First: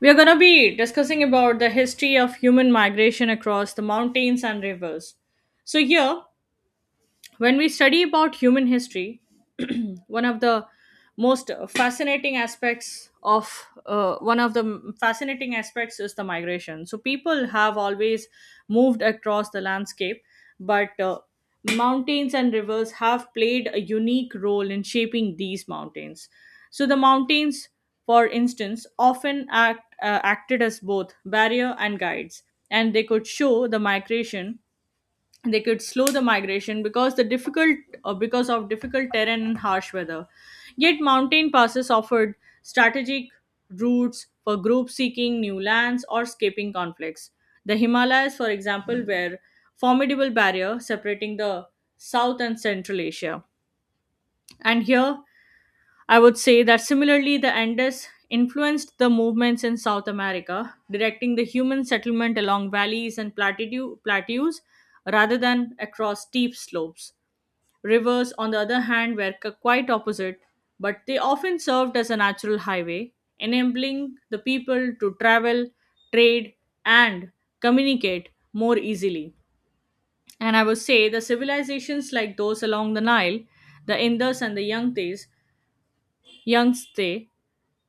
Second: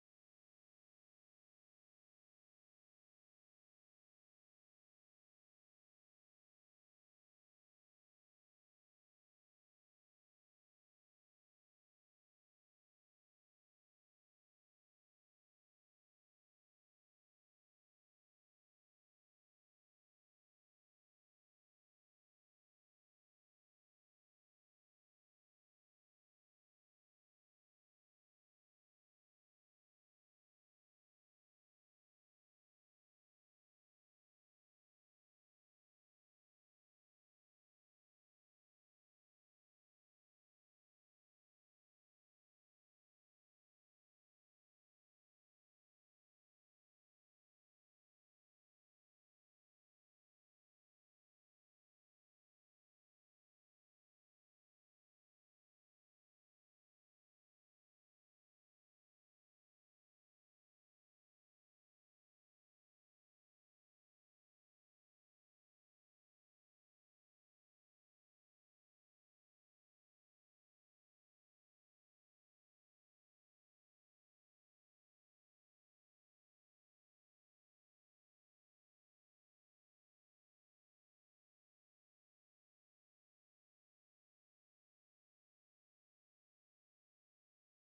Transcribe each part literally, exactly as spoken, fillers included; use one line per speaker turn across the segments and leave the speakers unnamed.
We are going to be discussing about the history of human migration across the mountains and rivers. So here, when we study about human history one of the most fascinating aspects of uh, one of the m- fascinating aspects is the migration. So people have always moved across the landscape, but uh, mountains and rivers have played a unique role in shaping these mountains. So the mountains, for instance, often act uh, acted as both barrier and guides, and they could show the migration, they could slow the migration because the difficult uh, because of difficult terrain and harsh weather. Yet mountain passes offered strategic routes for groups seeking new lands or escaping conflicts. The Himalayas, for example, were formidable barrier separating the South and Central Asia. And here I would say that similarly, the Andes influenced the movements in South America, directing the human settlement along valleys and plateau- plateaus rather than across steep slopes. Rivers, on the other hand, were c- quite opposite, but they often served as a natural highway, enabling the people to travel, trade, and communicate more easily. And I would say the civilizations like those along the Nile, the Indus and the Yangtes young stay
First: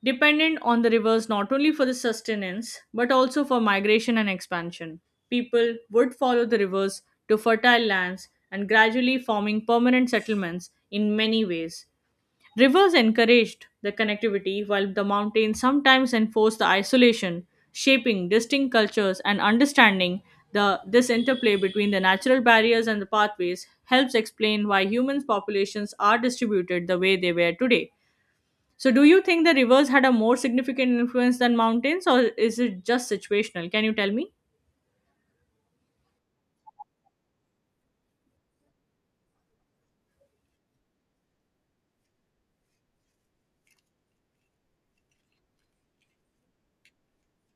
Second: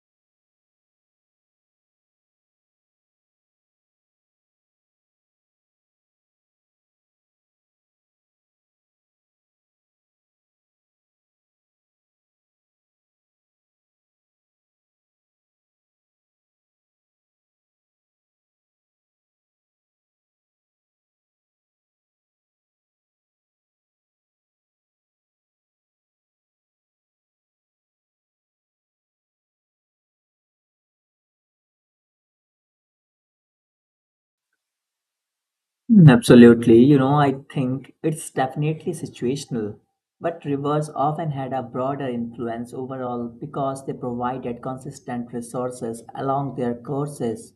dependent on the rivers not only for the sustenance but also for migration and expansion. People would follow the rivers to fertile lands and gradually forming permanent settlements in many ways. Rivers encouraged the connectivity while the mountains sometimes enforced the isolation, shaping distinct cultures and understanding. The this interplay between the natural barriers and the pathways helps explain why humans populations are distributed the way they were today. So, do you think the rivers had a more significant influence than mountains, or is it just situational? Can you tell me?
Mm, absolutely. You know, I think it's definitely situational, but rivers often had a broader influence overall because they provided consistent resources along their courses.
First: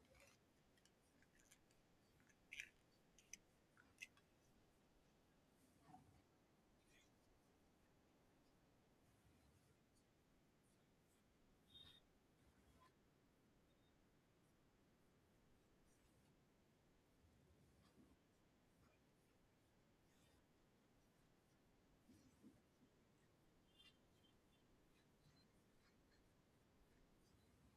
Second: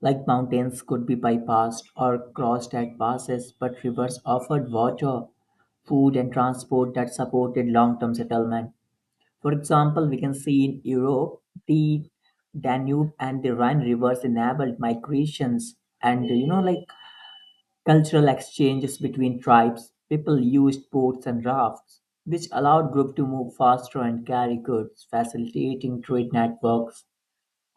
Like mountains could be bypassed or crossed at passes, but rivers offered water, food, and transport that supported long term settlement. For example, we can see in Europe, the Danube and the Rhine rivers enabled migrations and you know like cultural exchanges between tribes. People used boats and rafts, which allowed groups to move faster and carry goods, facilitating trade networks.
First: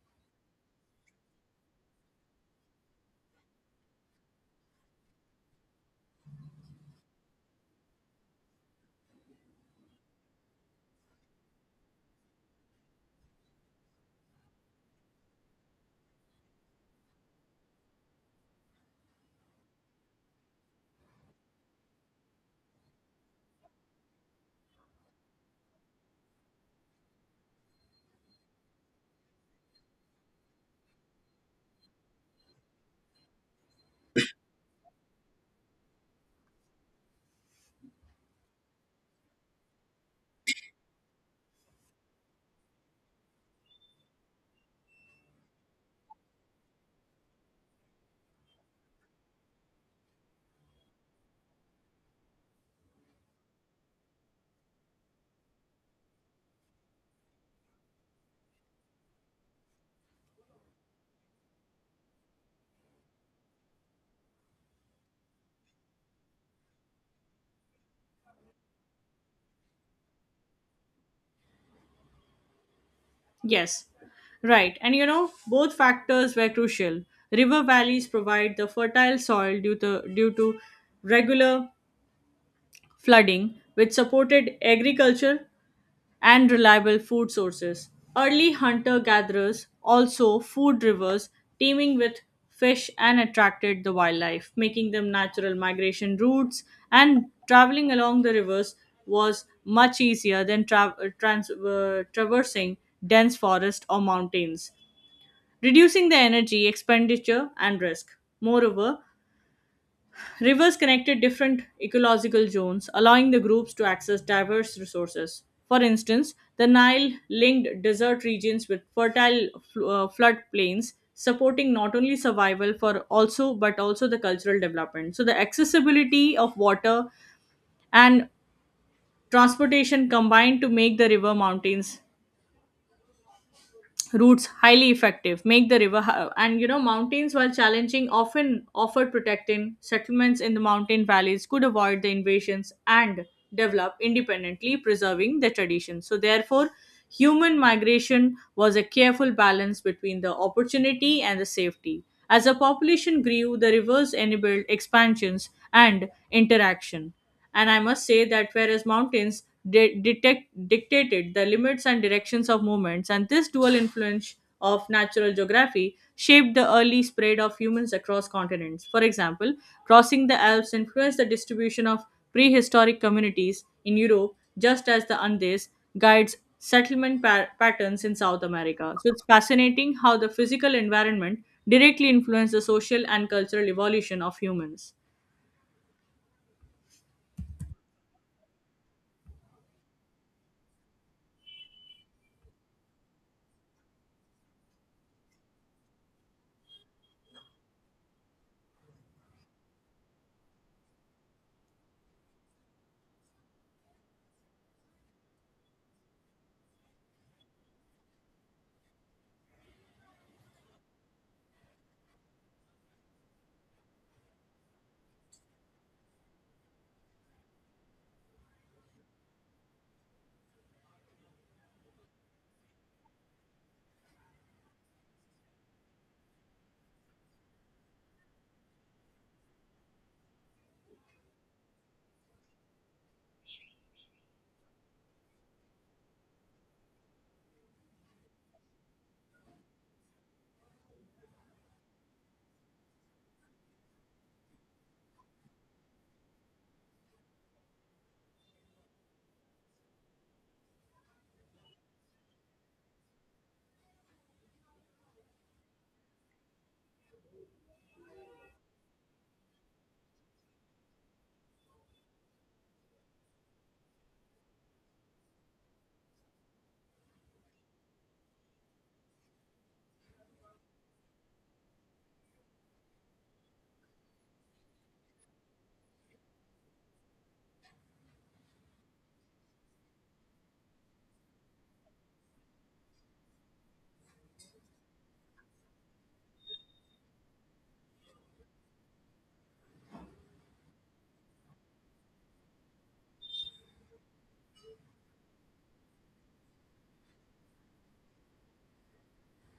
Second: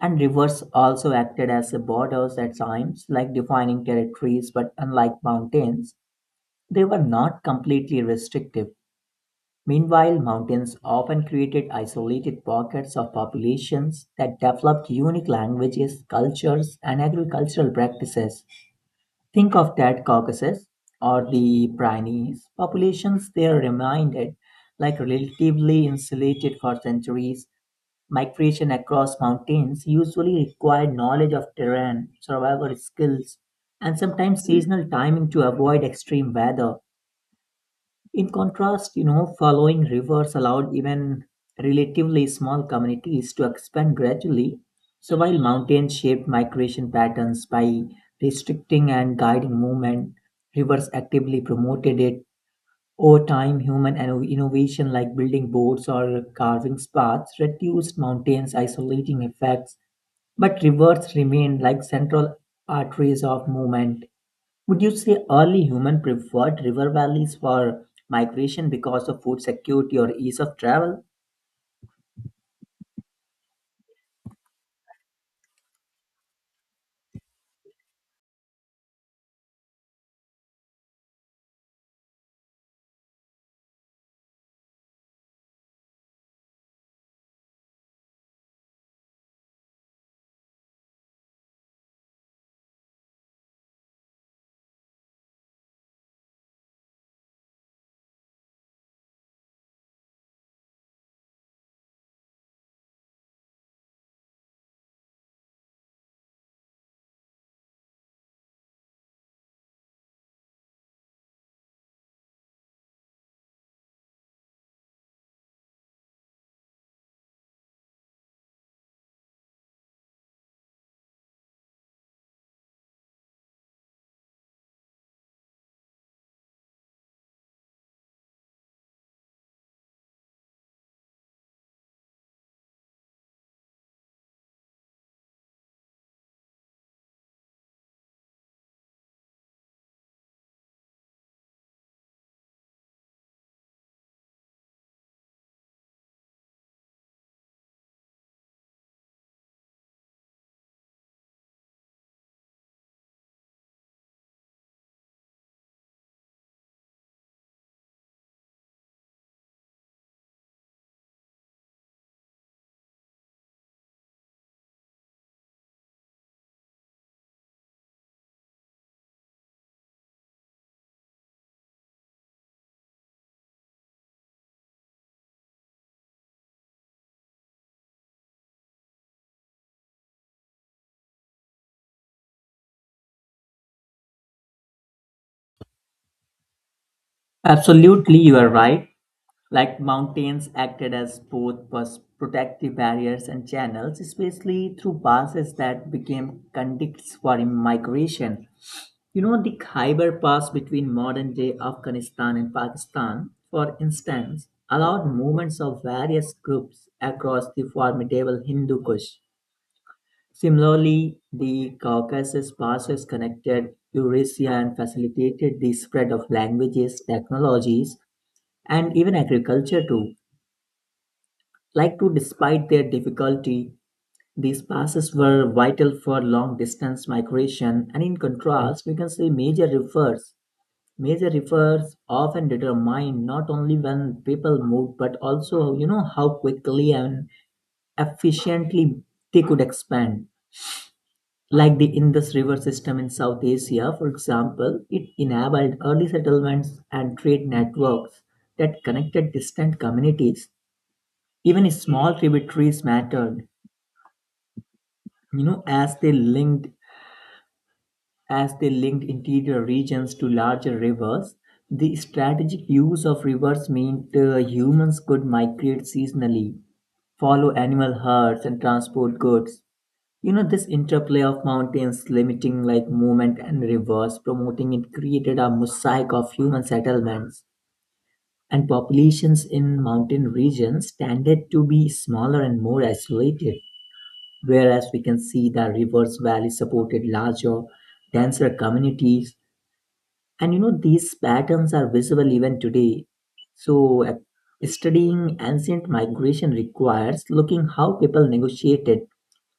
And rivers also acted as the borders at times, like defining territories, but unlike mountains, they were not completely restrictive. Meanwhile, mountains often created isolated pockets of populations that developed unique languages, cultures, and agricultural practices. Think of that Caucasus or the Pyrenees. Populations there remained like relatively insulated for centuries. Migration across mountains usually required knowledge of terrain, survival skills, and sometimes seasonal timing to avoid extreme weather. In contrast, you know, following rivers allowed even relatively small communities to expand gradually. So while mountains shaped migration patterns by restricting and guiding movement, rivers actively promoted it. Over time, human inno- innovation like building boats or carving paths reduced mountains' isolating effects, but rivers remained like central arteries of movement. Would you say early humans preferred river valleys for migration because of food security or ease of travel?
Yes, right. And you know, both factors were crucial. River valleys provide the fertile soil due to, due to regular flooding, which supported agriculture and reliable food sources. Early hunter gatherers also food rivers teeming with fish and attracted the wildlife, making them natural migration routes. And traveling along the rivers was much easier than tra- uh, trans- uh, traversing dense forest or mountains, reducing the energy expenditure and risk. Moreover, rivers connected different ecological zones, allowing the groups to access diverse resources. For instance, the Nile linked desert regions with fertile fl- uh, floodplains, supporting not only survival for also but also the cultural development. So the accessibility of water and transportation combined to make the river mountains routes highly effective make the river hi- and you know mountains while challenging often offered protecting settlements in the mountain valleys could avoid the invasions and develop independently preserving their traditions. So therefore human migration was a careful balance between the opportunity and the safety. As the population grew, the rivers enabled expansions and interaction. And I must say that whereas mountains de- detect- dictated the limits and directions of movements, and this dual influence of natural geography shaped the early spread of humans across continents. For example, crossing the Alps influenced the distribution of prehistoric communities in Europe, just as the Andes guides settlement pa- patterns in South America. So it's fascinating how the physical environment directly influenced the social and cultural evolution of humans.
Absolutely, you are right. Like mountains acted as both pers- protective barriers and channels, especially through passes that became conduits for migration. You know, the Khyber Pass between modern day Afghanistan and Pakistan, for instance, allowed movements of various groups across the formidable Hindu Kush. Similarly, the Caucasus passes connected Eurasia and facilitated the spread of languages, technologies, and even agriculture too. Like to despite their difficulty, these passes were vital for long distance migration, and in contrast, we can say major rivers. Major rivers often determine not only when people moved, but also you know how quickly and efficiently they could expand. Like the Indus River system in South Asia, for example, it enabled early settlements and trade networks that connected distant communities. Even small tributaries mattered, you know, as they linked as they linked interior regions to larger rivers. The strategic use of rivers meant uh, humans could migrate seasonally, follow animal herds, and transport goods. You know this interplay of mountains limiting like movement and rivers promoting it created a mosaic of human settlements, and populations in mountain regions tended to be smaller and more isolated, whereas we can see the rivers valley supported larger, denser communities. And you know these patterns are visible even today. So uh, studying ancient migration requires looking how people negotiated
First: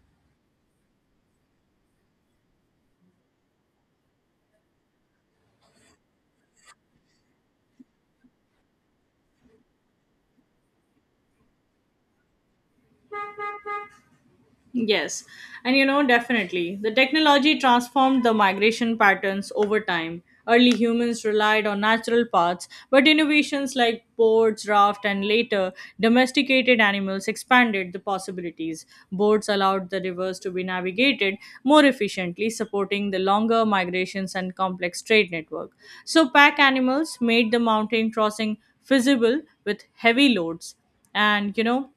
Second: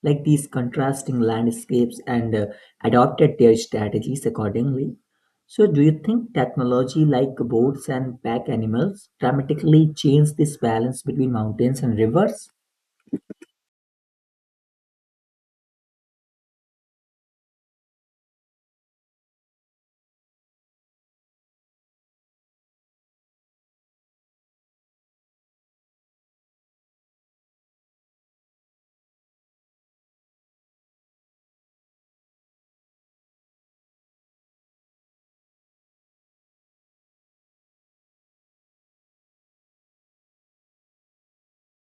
like these contrasting landscapes and uh, adopted their strategies accordingly. So, do you think technology like boats and pack animals dramatically changed this balance between mountains and rivers?
Yes, and you know, definitely. The technology transformed the migration patterns over time. Early humans relied on natural paths, but innovations like boards, raft, and later domesticated animals expanded the possibilities. Boards allowed the rivers to be navigated more efficiently, supporting the longer migrations and complex trade network. So, pack animals made the mountain crossing feasible with heavy loads. And you know,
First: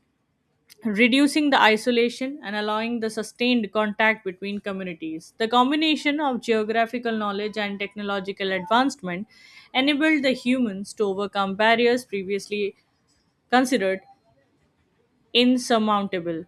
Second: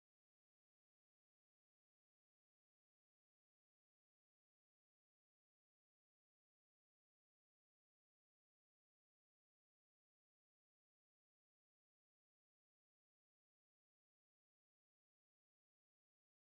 reducing the isolation and allowing the sustained contact between communities. The combination of geographical knowledge and technological advancement enabled the humans to overcome barriers previously considered insurmountable.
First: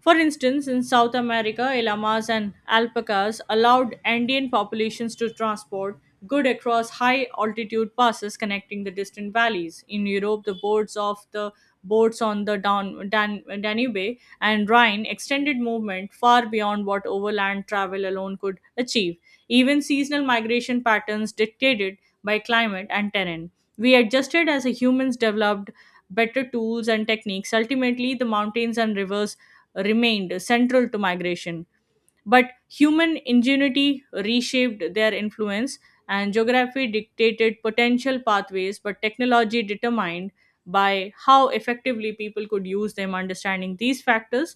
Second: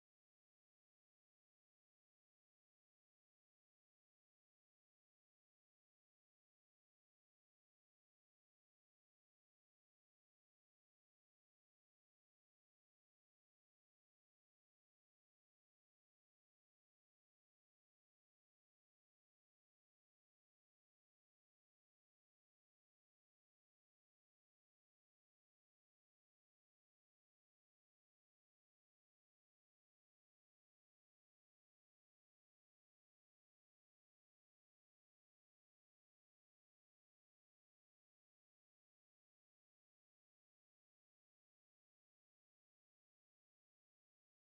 For instance, in South America, llamas and alpacas allowed Andean populations to transport goods across high altitude passes connecting the distant valleys. In Europe, the boards of the boats on the Dan- Dan- Danube and Rhine extended movement far beyond what overland travel alone could achieve. Even seasonal migration patterns dictated by climate and terrain. We adjusted as humans developed better tools and techniques, ultimately the mountains and rivers remained central to migration. But human ingenuity reshaped their influence, and geography dictated potential pathways, but technology determined by how effectively people could use them. Understanding these factors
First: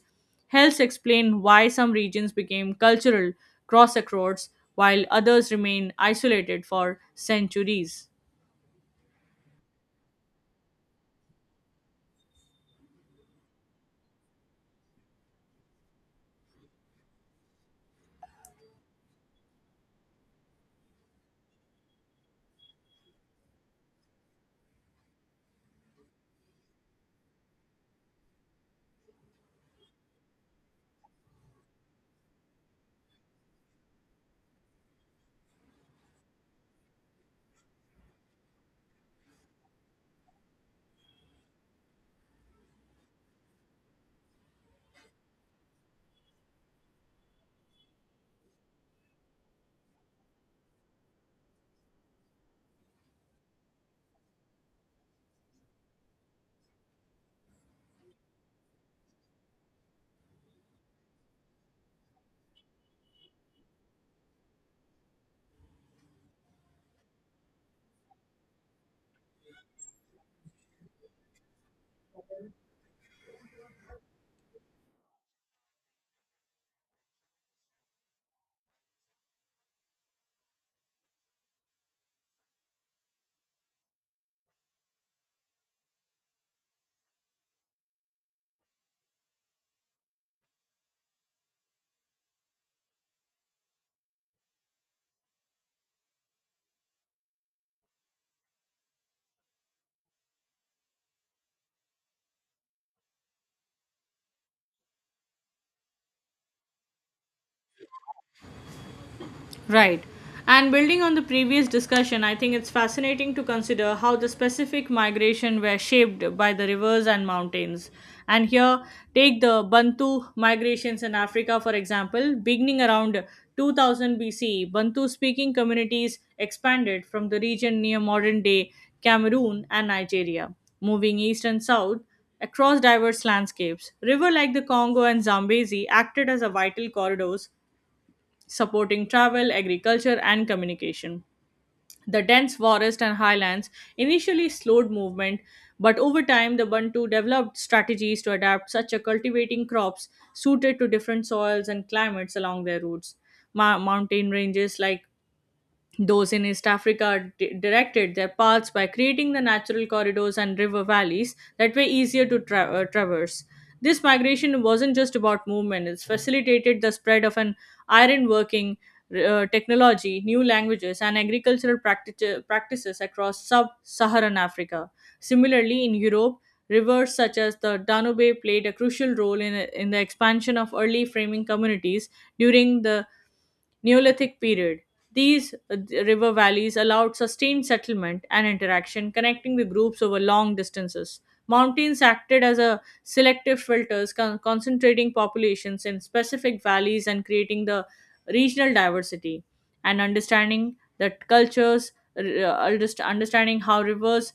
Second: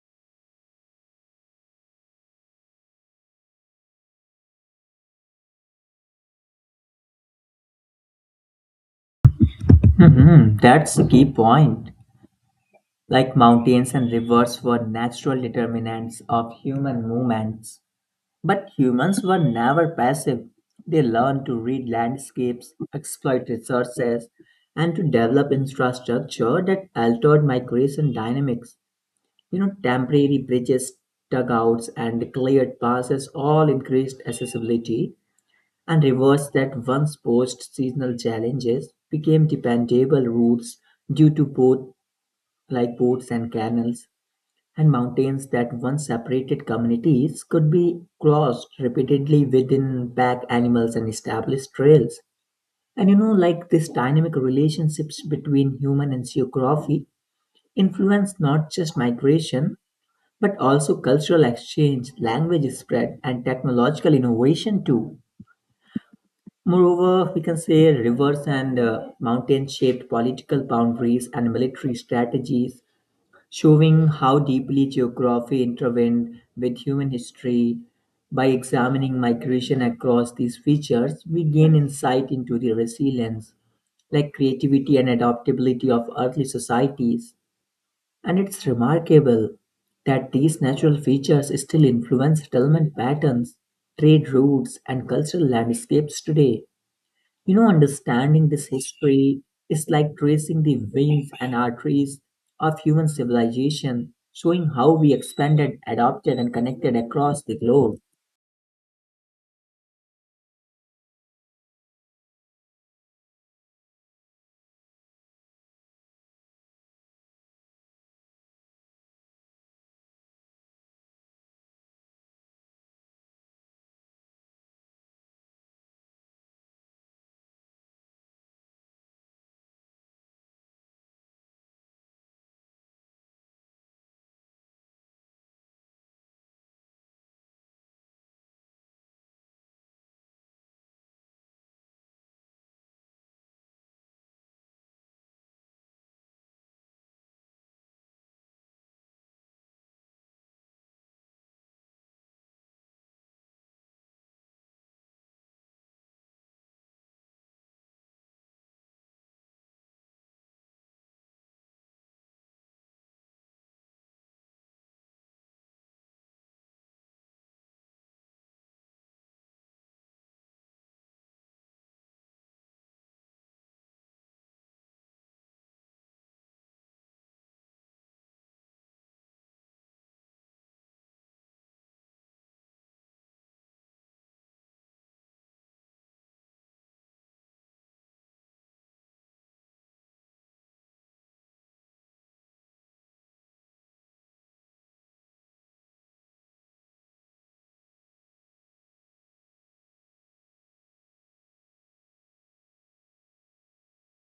helps explain why some regions became cultural crossroads while others remain isolated for centuries.
Hmm, that's a key point. Like mountains and rivers were natural determinants of human movements. But humans were never passive. They learned to read landscapes, exploit resources, and to develop infrastructure that altered migration dynamics. You know, temporary bridges, dugouts, and cleared passes all increased accessibility and reversed that once posed seasonal challenges became dependable routes due to both like boats and canals, and mountains that once separated communities could be crossed repeatedly within pack animals and established trails. And you know, like this dynamic relationships between human and geography influence not just migration, but also cultural exchange, language spread, and technological innovation too. Moreover, we can say rivers and uh, mountain shaped political boundaries and military strategies, showing how deeply geography intervened with human history. By examining migration across these features, we gain insight into the resilience, like creativity and adaptability of early societies. And it's remarkable that these natural features still influence settlement patterns, trade routes, and cultural landscapes today. You know, understanding this history is like tracing the veins and arteries of human civilization, showing how we expanded, adopted, and connected across the globe.
Right. And building on the previous discussion, I think it's fascinating to consider how the specific migration were shaped by the rivers and mountains. And here, take the Bantu migrations in Africa, for example. Beginning around two thousand B C, Bantu speaking communities expanded from the region near modern day Cameroon and Nigeria, moving east and south across diverse landscapes. River like the Congo and Zambezi acted as a vital corridors supporting travel, agriculture, and communication. The dense forest and highlands initially slowed movement, but over time the Bantu developed strategies to adapt, such as cultivating crops suited to different soils and climates along their routes. Ma- mountain ranges like those in East Africa di- directed their paths by creating the natural corridors and river valleys that were easier to tra- uh, traverse. This migration wasn't just about movement, it facilitated the spread of an iron working uh, technology, new languages, and agricultural practic- practices across sub Saharan Africa. Similarly, in Europe, rivers such as the Danube played a crucial role in, in the expansion of early framing communities during the Neolithic period. These uh, river valleys allowed sustained settlement and interaction, connecting the groups over long distances. Mountains acted as a selective filters, con- concentrating populations in specific valleys and creating the regional diversity. And understanding that cultures, r- uh, underst- understanding how rivers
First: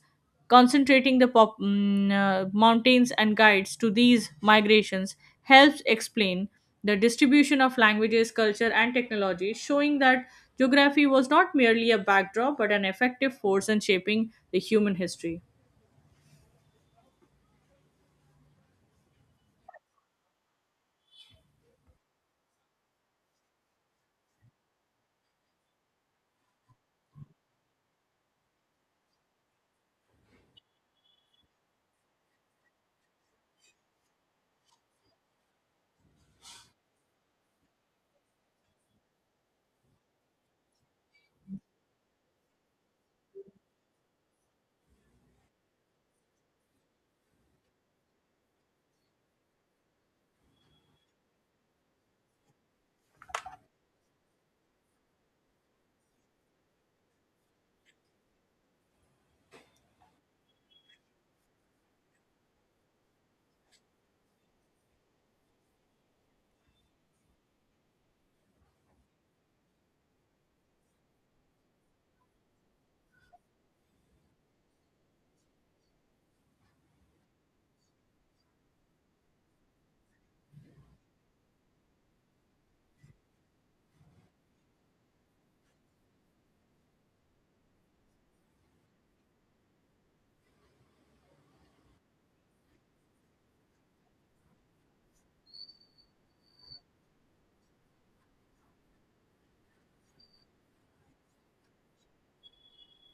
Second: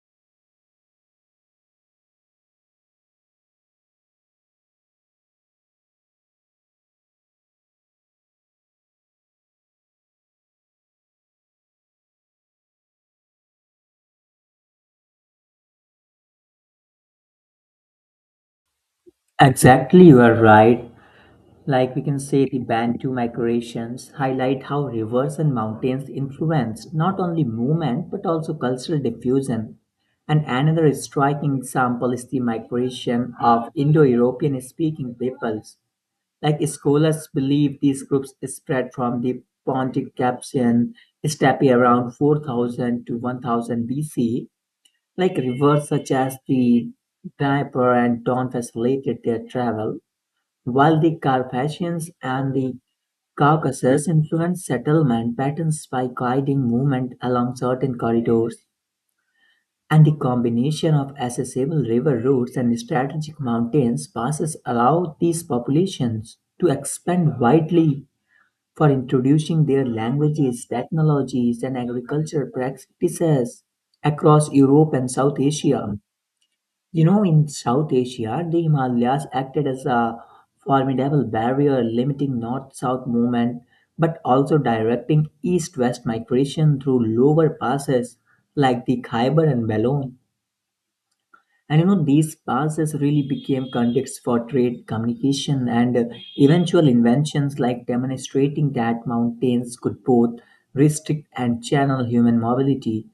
concentrating the pop- mm, uh, mountains and guides to these migrations helps explain the distribution of languages, culture, and technology, showing that geography was not merely a backdrop but an effective force in shaping the human history.
Exactly, you are right. Like we can say, the Bantu migrations highlight how rivers and mountains influenced not only movement but also cultural diffusion. And another striking example is the migration of Indo European speaking peoples. Like scholars believe these groups spread from the Pontic Capsian steppe around four thousand to one thousand B C. Like rivers such as the Dnieper and Don facilitated their travel, while the Carpathians and the Caucasus influenced settlement patterns by guiding movement along certain corridors, and the combination of accessible river routes and strategic mountains passes allow these populations to expand widely for introducing their languages, technologies, and agricultural practices across Europe and South Asia. You know, in South Asia, the Himalayas acted as a formidable barrier limiting north south movement, but also directing east west migration through lower passes like the Khyber and Balon. And you know, these passes really became contexts for trade, communication, and uh, eventual inventions like demonstrating that mountains could both restrict and channel human mobility.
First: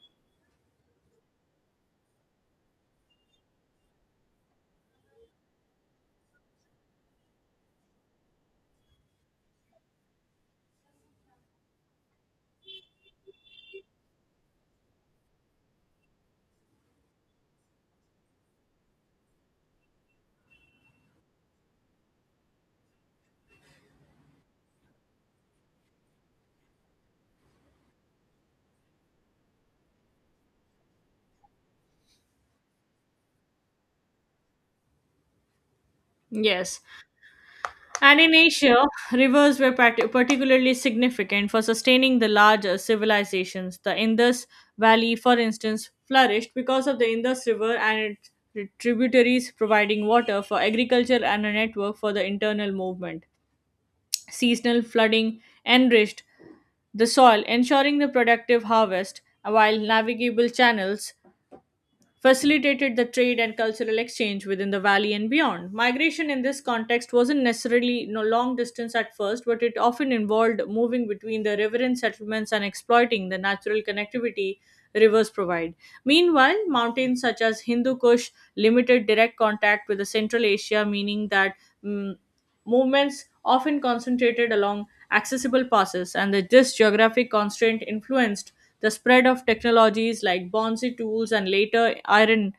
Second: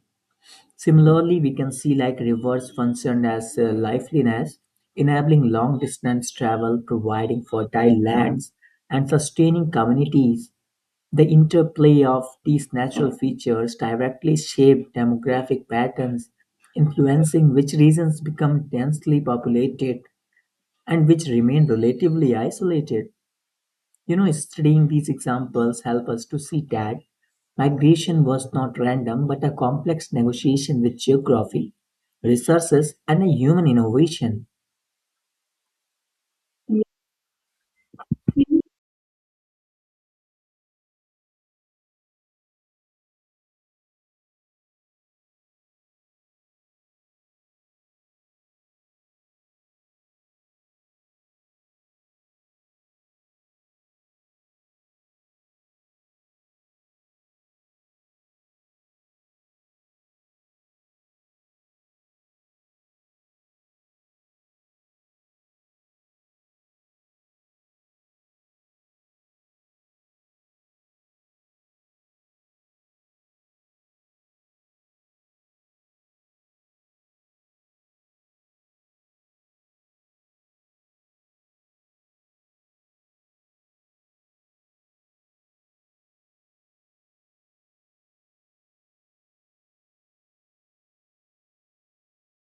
Similarly, we can see like rivers functioned as uh, lifelines, enabling long distance travel, providing fertile lands, and sustaining communities. The interplay of these natural features directly shape demographic patterns, influencing which regions become densely populated and which remain relatively isolated. You know, studying these examples help us to see that migration was not random but a complex negotiation with geography, resources, and a human innovation.
Yes, and in Asia, rivers were pat- particularly significant for sustaining the larger civilizations. The Indus Valley, for instance, flourished because of the Indus River and its tributaries providing water for agriculture and a network for the internal movement. Seasonal flooding enriched the soil, ensuring the productive harvest, while navigable channels facilitated the trade and cultural exchange within the valley and beyond. Migration in this context wasn't necessarily no long distance at first, but it often involved moving between the riverine settlements and exploiting the natural connectivity rivers provide. Meanwhile, mountains such as Hindu Kush limited direct contact with the Central Asia, meaning that mm, movements often concentrated along accessible passes, and that this geographic constraint influenced the spread of technologies like bonsai tools and later iron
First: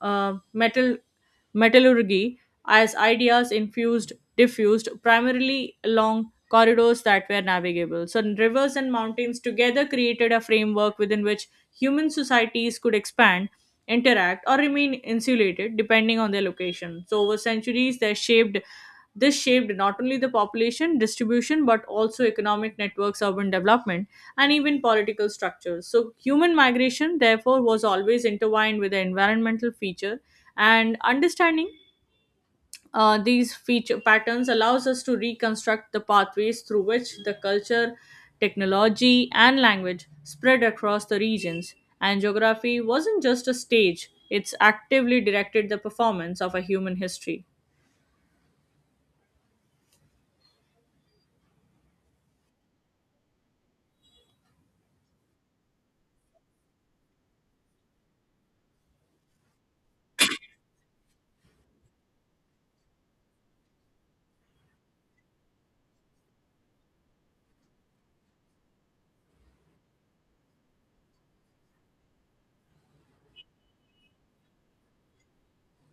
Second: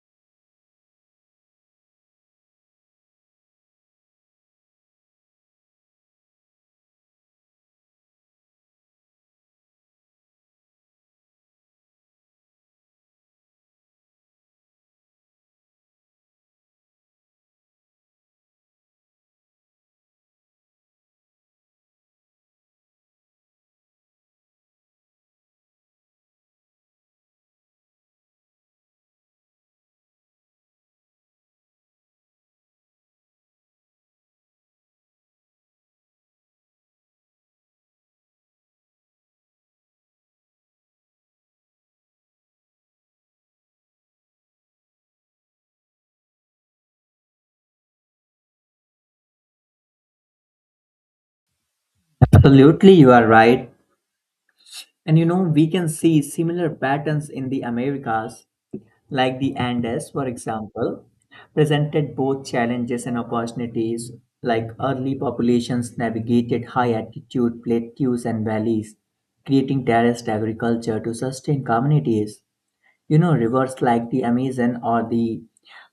uh, metal metallurgy as ideas infused diffused primarily along corridors that were navigable. So rivers and mountains together created a framework within which human societies could expand interact or remain insulated depending on their location. So, over centuries, they shaped this shaped not only the population distribution but also economic networks, urban development, and even political structures. So, human migration, therefore, was always intertwined with the environmental feature, and understanding uh, these feature patterns allows us to reconstruct the pathways through which the culture, technology, and language spread across the regions. And geography wasn't just a stage, it's actively directed the performance of a human history.
Absolutely, you are right. And you know, we can see similar patterns in the Americas like the Andes, for example, presented both challenges and opportunities, like early populations navigated high altitude plateaus and valleys, creating terraced agriculture to sustain communities. You know, rivers like the Amazon or the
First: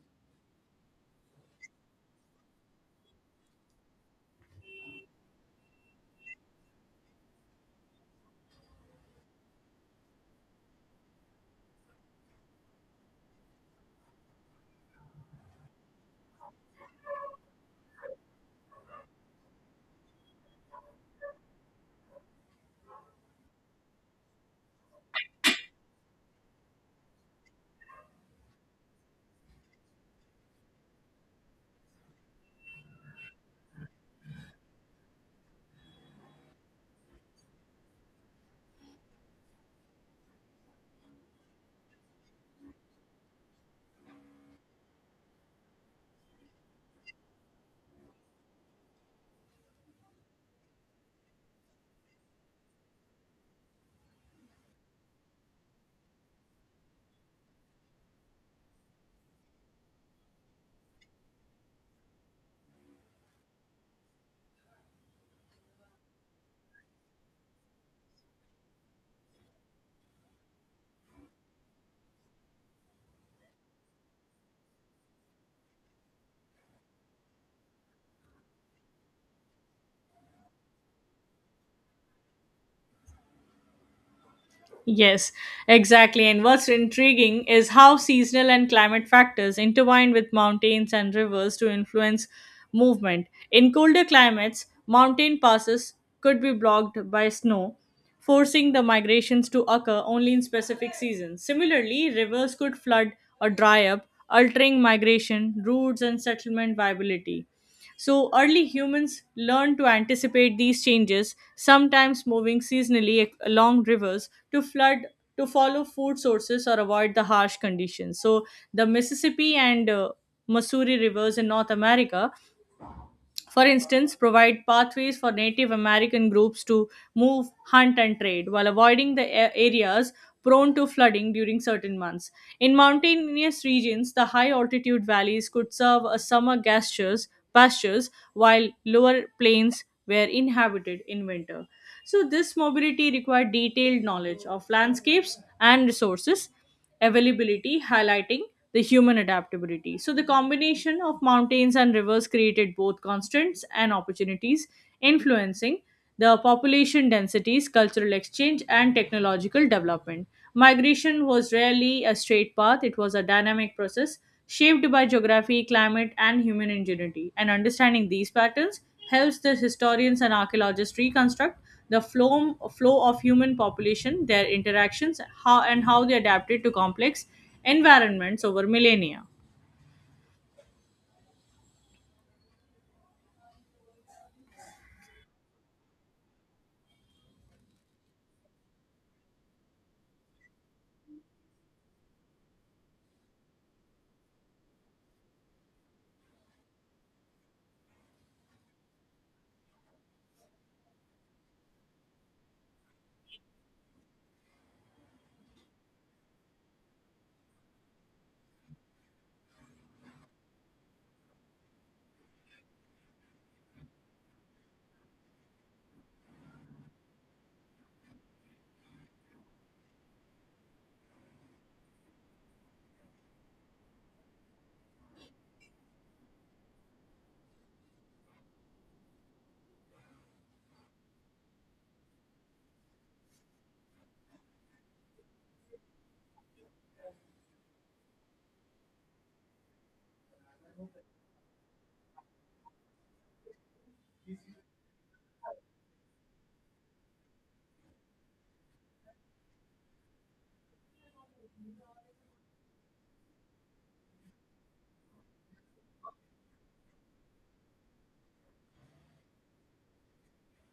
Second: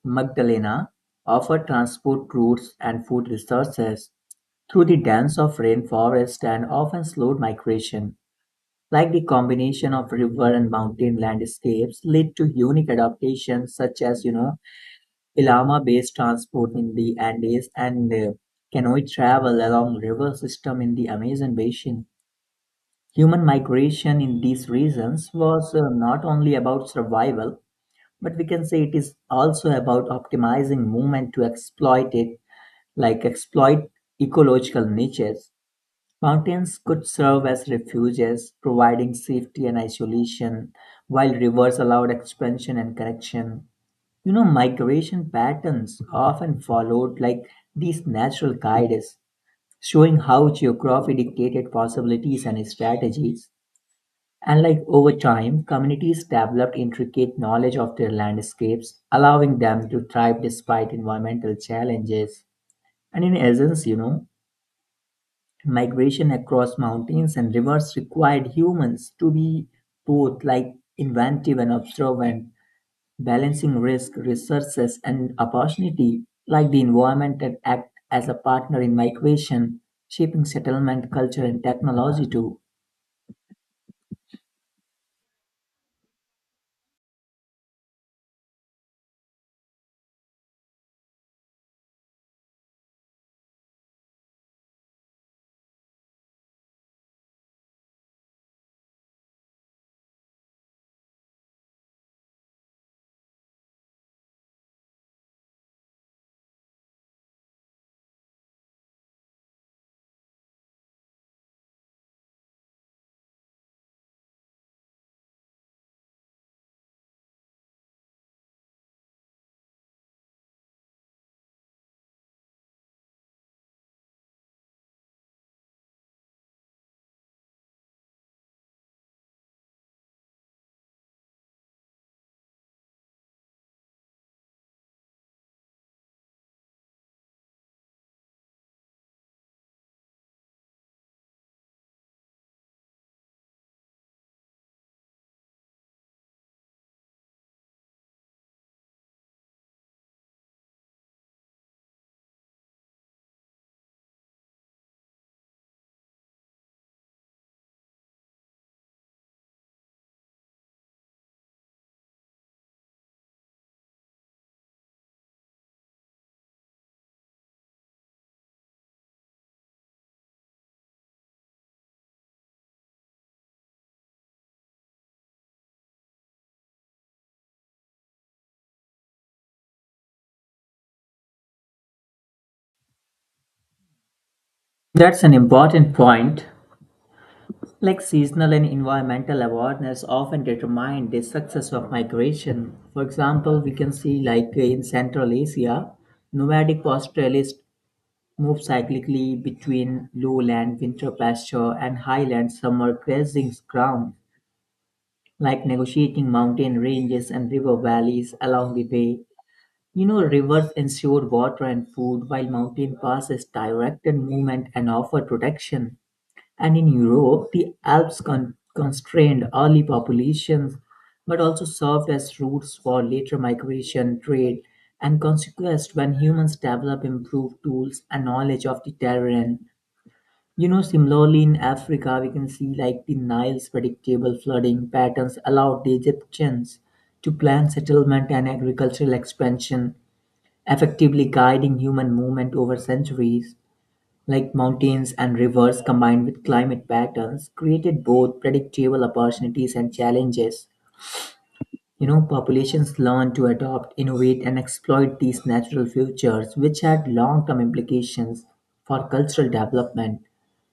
Magdalena offer transport routes and food resources through the dance of rainforest and often slowed migration. Like the combination of river and mountain landscapes led to unique adaptations such as, you know, llama-based transport in the Andes and uh, canoe travel along river system in the Amazon basin. Human migration in these regions was uh, not only about survival, but we can say it is also about optimizing movement to exploit it, like exploit ecological niches. Mountains could serve as refuges, providing safety and isolation, while rivers allowed expansion and connection. You know, migration patterns often followed like these natural guides, showing how geography dictated possibilities and strategies. And like over time, communities developed intricate knowledge of their landscapes, allowing them to thrive despite environmental challenges. And in essence, you know, migration across mountains and rivers required humans to be both like inventive and observant, balancing risk, resources, and opportunity, like the environment that act as a partner in migration, shaping settlement culture and technology too.
Yes, exactly. And what's intriguing is how seasonal and climate factors intertwine with mountains and rivers to influence movement. In colder climates, mountain passes could be blocked by snow, forcing the migrations to occur only in specific seasons. Similarly, rivers could flood or dry up, altering migration routes and settlement viability. So, early humans learned to anticipate these changes, sometimes moving seasonally ac- along rivers to flood to follow food sources or avoid the harsh conditions. So, the Mississippi and uh, Missouri rivers in North America, for instance, provide pathways for Native American groups to move, hunt, and trade while avoiding the a- areas prone to flooding during certain months. In mountainous regions, the high altitude valleys could serve as summer pastures, pastures, while lower plains were inhabited in winter. So, this mobility required detailed knowledge of landscapes and resources availability, highlighting the human adaptability. So, the combination of mountains and rivers created both constraints and opportunities, influencing the population densities, cultural exchange, and technological development. Migration was rarely a straight path, it was a dynamic process shaped by geography, climate, and human ingenuity. And understanding these patterns helps the historians and archaeologists reconstruct the flow, flow of human population, their interactions, how and how they adapted to complex environments over millennia.
That's an important point. Like seasonal and environmental awareness often determine the success of migration. For example, we can see like in Central Asia, nomadic pastoralists move cyclically between lowland winter pasture and highland summer grazing ground, like negotiating mountain ranges and river valleys along the way. You know, rivers ensure water and food, while mountain passes directed movement and offer protection. And in Europe, the Alps con- constrained early populations but also served as routes for later migration, trade, and conquest when humans develop improved tools and knowledge of the terrain. You know, similarly in Africa, we can see like the Nile's predictable flooding patterns allowed the Egyptians to plan settlement and agricultural expansion, effectively guiding human movement over centuries. Like mountains and rivers combined with climate patterns created both predictable opportunities and challenges. You know, populations learn to adopt, innovate, and exploit these natural features, which had long term implications for cultural development,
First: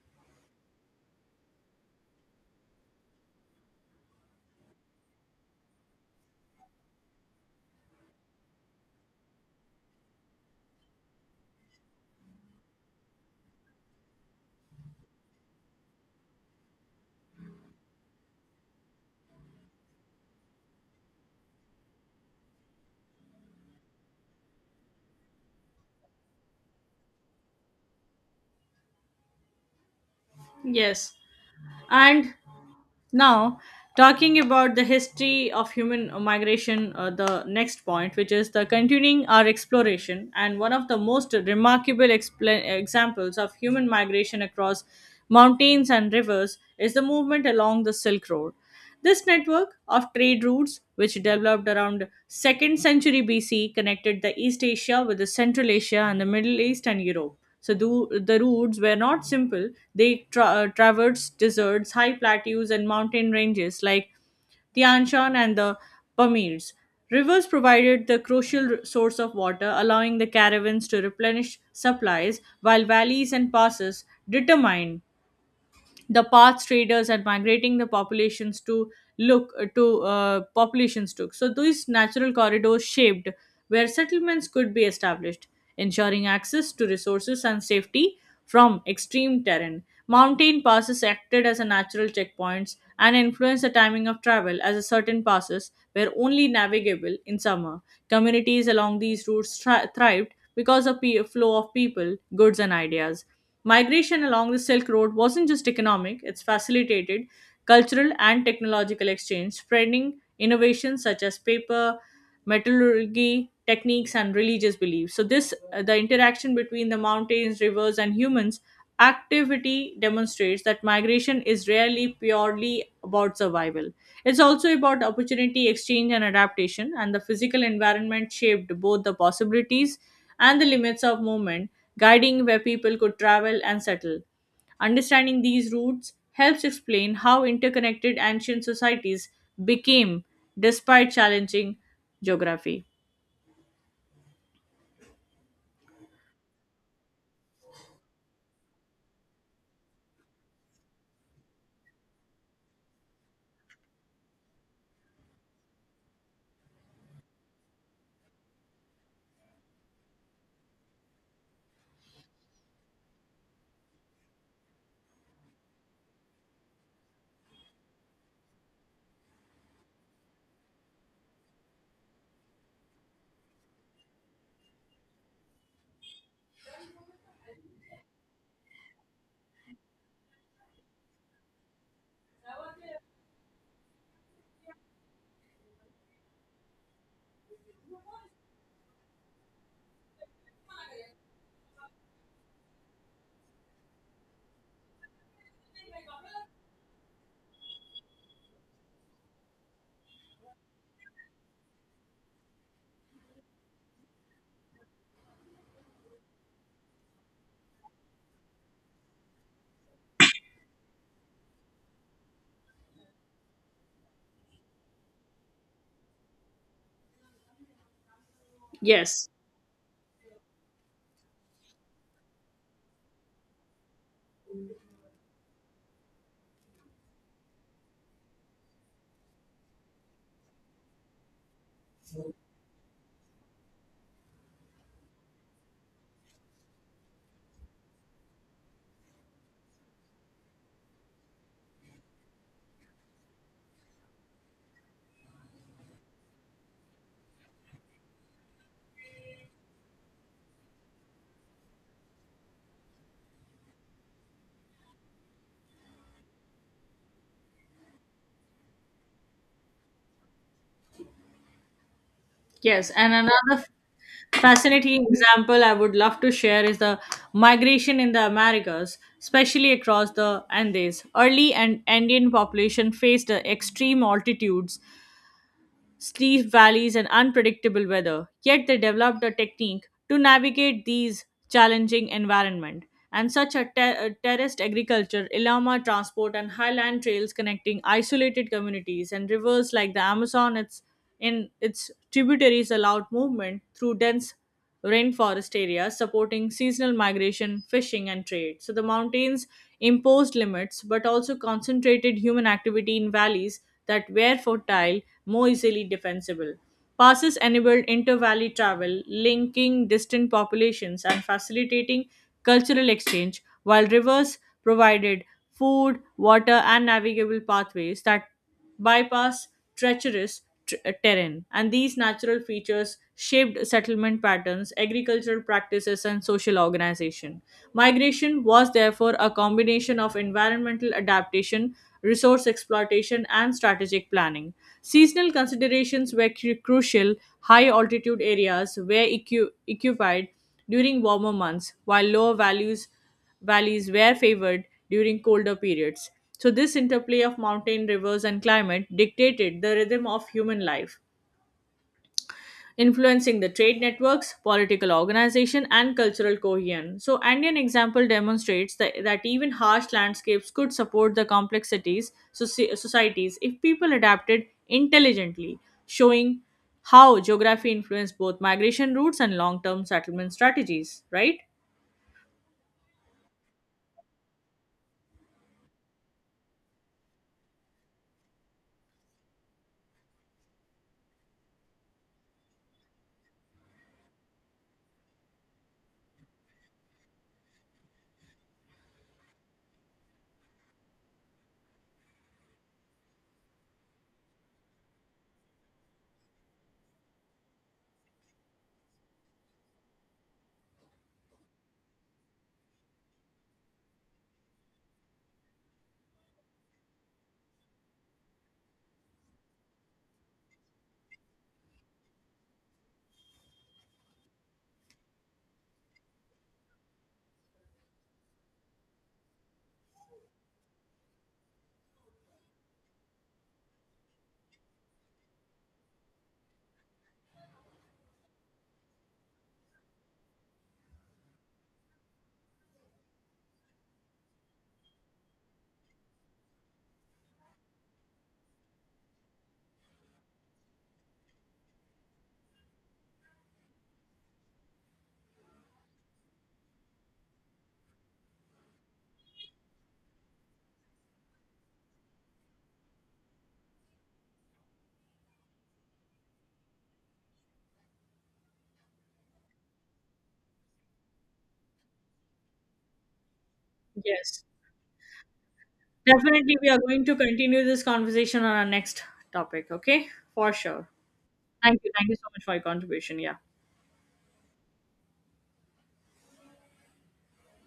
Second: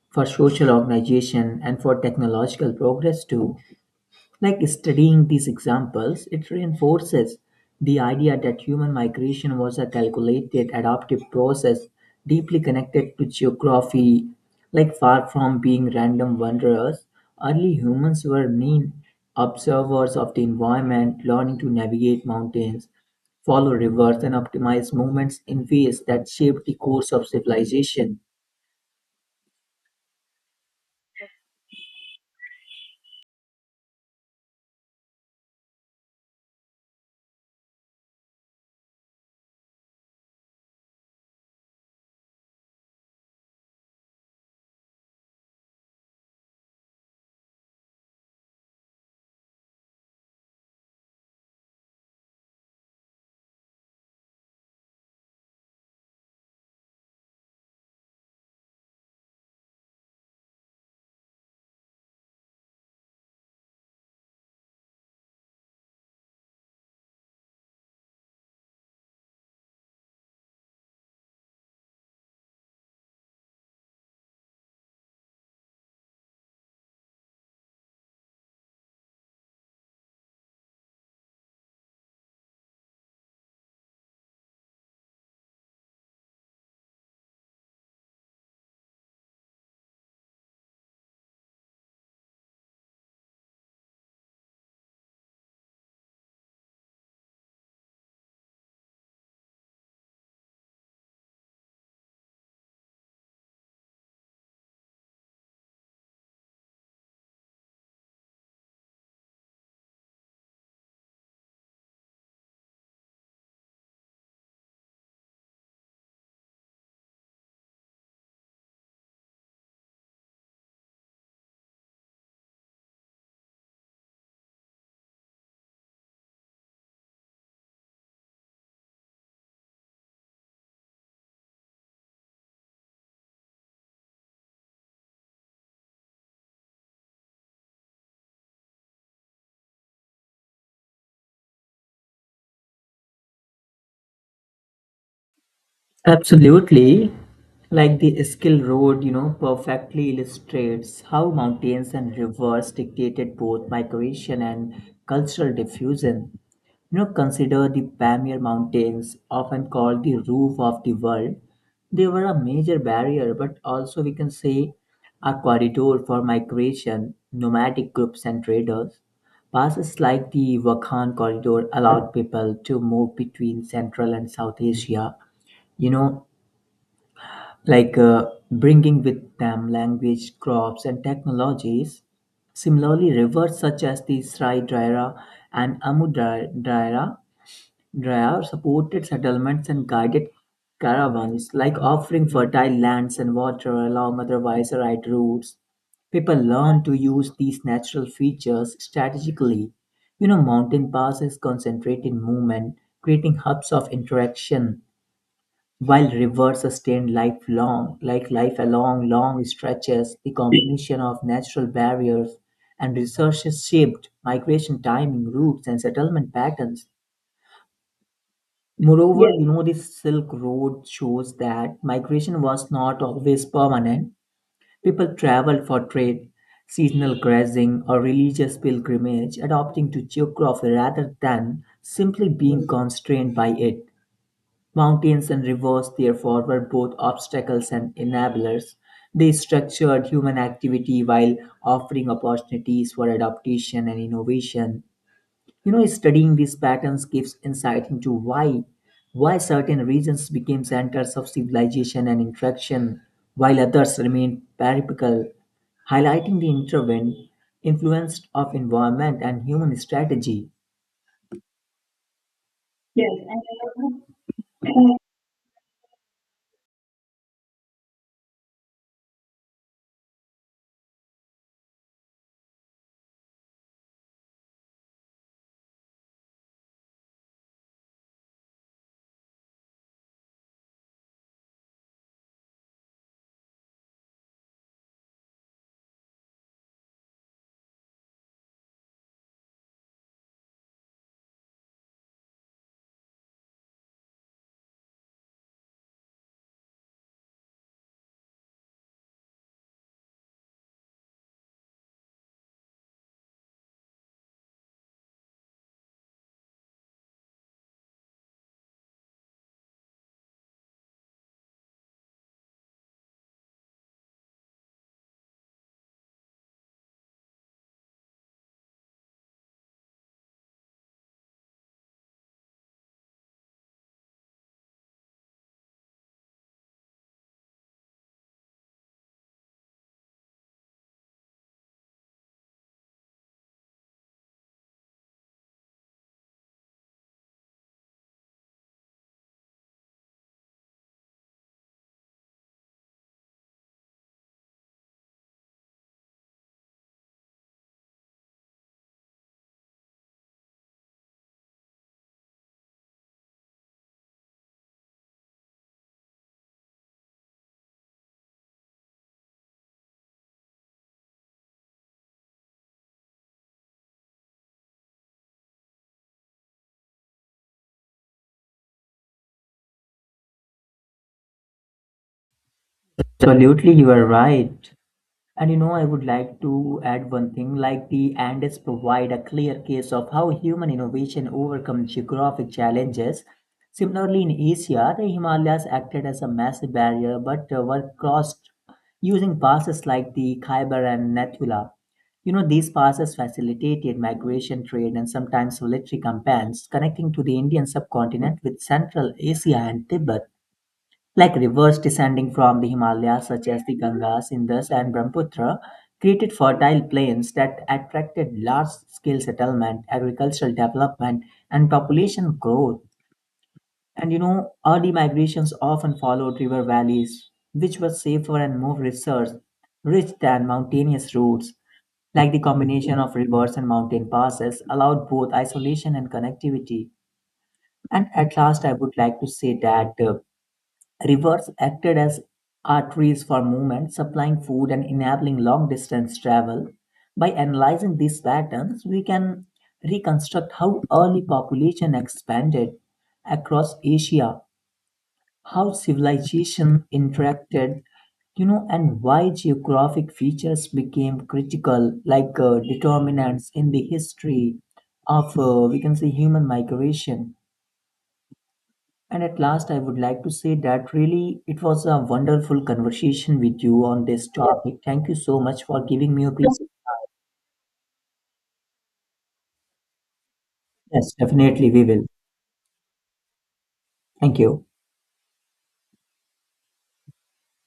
for social organization, and for technological progress too. Like studying these examples, it reinforces the idea that human migration was a calculated adaptive process deeply connected to geography. Like far from being random wanderers, early humans were mean observers of the environment, learning to navigate mountains, follow rivers, and optimize movements in ways that shaped the course of civilization.
Yes. And now, talking about the history of human migration, uh, the next point, which is the continuing our exploration, and one of the most remarkable expla examples of human migration across mountains and rivers is the movement along the Silk Road. This network of trade routes, which developed around second century B C, connected the East Asia with the Central Asia and the Middle East and Europe. So the, the routes were not simple. They tra- uh, traversed deserts, high plateaus, and mountain ranges like Tian Shan and the Pamirs. Rivers provided the crucial r- source of water, allowing the caravans to replenish supplies, while valleys and passes determined the path traders are migrating the populations to look to uh, populations took. So these natural corridors shaped where settlements could be established, ensuring access to resources and safety from extreme terrain. Mountain passes acted as a natural checkpoints and influenced the timing of travel as a certain passes were only navigable in summer. Communities along these routes thri- thrived because of the flow of people, goods and ideas. Migration along the Silk Road wasn't just economic, it's facilitated cultural and technological exchange, spreading innovations such as paper, metallurgy, techniques, and religious beliefs. So, this uh, the interaction between the mountains, rivers, and humans activity demonstrates that migration is rarely purely about survival. It's also about opportunity, exchange, and adaptation, and the physical environment shaped both the possibilities and the limits of movement guiding where people could travel and settle. Understanding these roots helps explain how interconnected ancient societies became despite challenging geography.
Absolutely. Like the Skill Road, you know, perfectly illustrates how mountains and rivers dictated both migration and cultural diffusion. You know, consider the Pamir Mountains, often called the roof of the world. They were a major barrier, but also we can say a corridor for migration, nomadic groups, and traders. Passes like the Wakhan Corridor allowed people to move between Central and South Asia. you know like uh, Bringing with them language crops and technologies, similarly rivers such as the sri daira and amu Dai- daira daira supported settlements and guided caravans, like offering fertile lands and water along otherwise right routes. People learn to use these natural features strategically. You know mountain passes concentrated movement, creating hubs of interaction, while rivers sustain lifelong, like life along long stretches. The combination of natural barriers and resources shaped migration timing, routes, and settlement patterns.
Yes,
Moreover, yes, you know, the Silk Road shows that migration was not always permanent. People traveled for trade, seasonal grazing, or religious pilgrimage, adopting to geography rather than simply being constrained by it. Mountains and rivers, therefore, were both obstacles and enablers. They structured human activity while offering opportunities for adaptation and innovation. You know, studying these patterns gives insight into why why certain regions became centers of civilization and interaction, while others remained peripheral, highlighting the intervened influence of environment and human strategy.
yes, and another f- fascinating example I would love to share is the migration in the Americas, especially across the Andes. Early and Andean population faced the extreme altitudes steep valleys, and unpredictable weather. Yet they developed a technique to navigate these challenging environment. And such a, ter- a terraced agriculture, llama transport, and highland trails connecting isolated communities and rivers like the Amazon, its in its tributaries allowed movement through dense rainforest areas, supporting seasonal migration, fishing, and trade. So the mountains imposed limits but also concentrated human activity in valleys that were fertile, more easily defensible. Passes enabled inter valley travel, linking distant populations and facilitating cultural exchange, while rivers provided food, water, and navigable pathways that bypass treacherous tr- terrain. And these natural features shaped settlement patterns, agricultural practices, and social organization. Migration was therefore a combination of environmental adaptation resource exploitation, and strategic planning. Seasonal considerations were cru- crucial. High altitude areas were equi- occupied during warmer months, while lower values valleys were favored during colder periods. So, this interplay of mountain, rivers, and climate dictated the rhythm of human life influencing the trade networks, political organization, and cultural cohesion. So, Andean example demonstrates that, that even harsh landscapes could support the complexities soci- societies if people adapted intelligently, showing how geography influenced both migration routes and long-term settlement strategies. Right?
Absolutely, you are right. And you know, I would like to add one thing like the Andes provide a clear case of how human innovation overcomes geographic challenges. Similarly, in Asia, the Himalayas acted as a massive barrier but uh, were crossed using passes like the Khyber and Nathula. You know, these passes facilitated migration trade and sometimes military campaigns connecting to the Indian subcontinent with Central Asia and Tibet, like rivers descending from the Himalayas, such as the Ganga, Indus, and Brahmaputra, created fertile plains that attracted large scale settlement, agricultural development, and population growth. And you know, early migrations often followed river valleys, which were safer and more resource rich than mountainous routes. Like the combination of rivers and mountain passes allowed both isolation and connectivity. And at last, I would like to say that uh, rivers acted as arteries for movement, supplying food and enabling long-distance travel. By analyzing these patterns, we can reconstruct how early population expanded across Asia, how civilization interacted, you know, and why geographic features became critical, like uh, determinants in the history of, uh, we can say, human migration. And at last, I would like to say that really it was a wonderful conversation with you on this
Yes,
topic. Thank you so much for giving me your
definitely.
piece.
We are going to continue this conversation on our next topic. Okay, for sure.
Yes, definitely,
Thank
we
you.
will.
Thank you so much for your contribution. Yeah.
Thank you.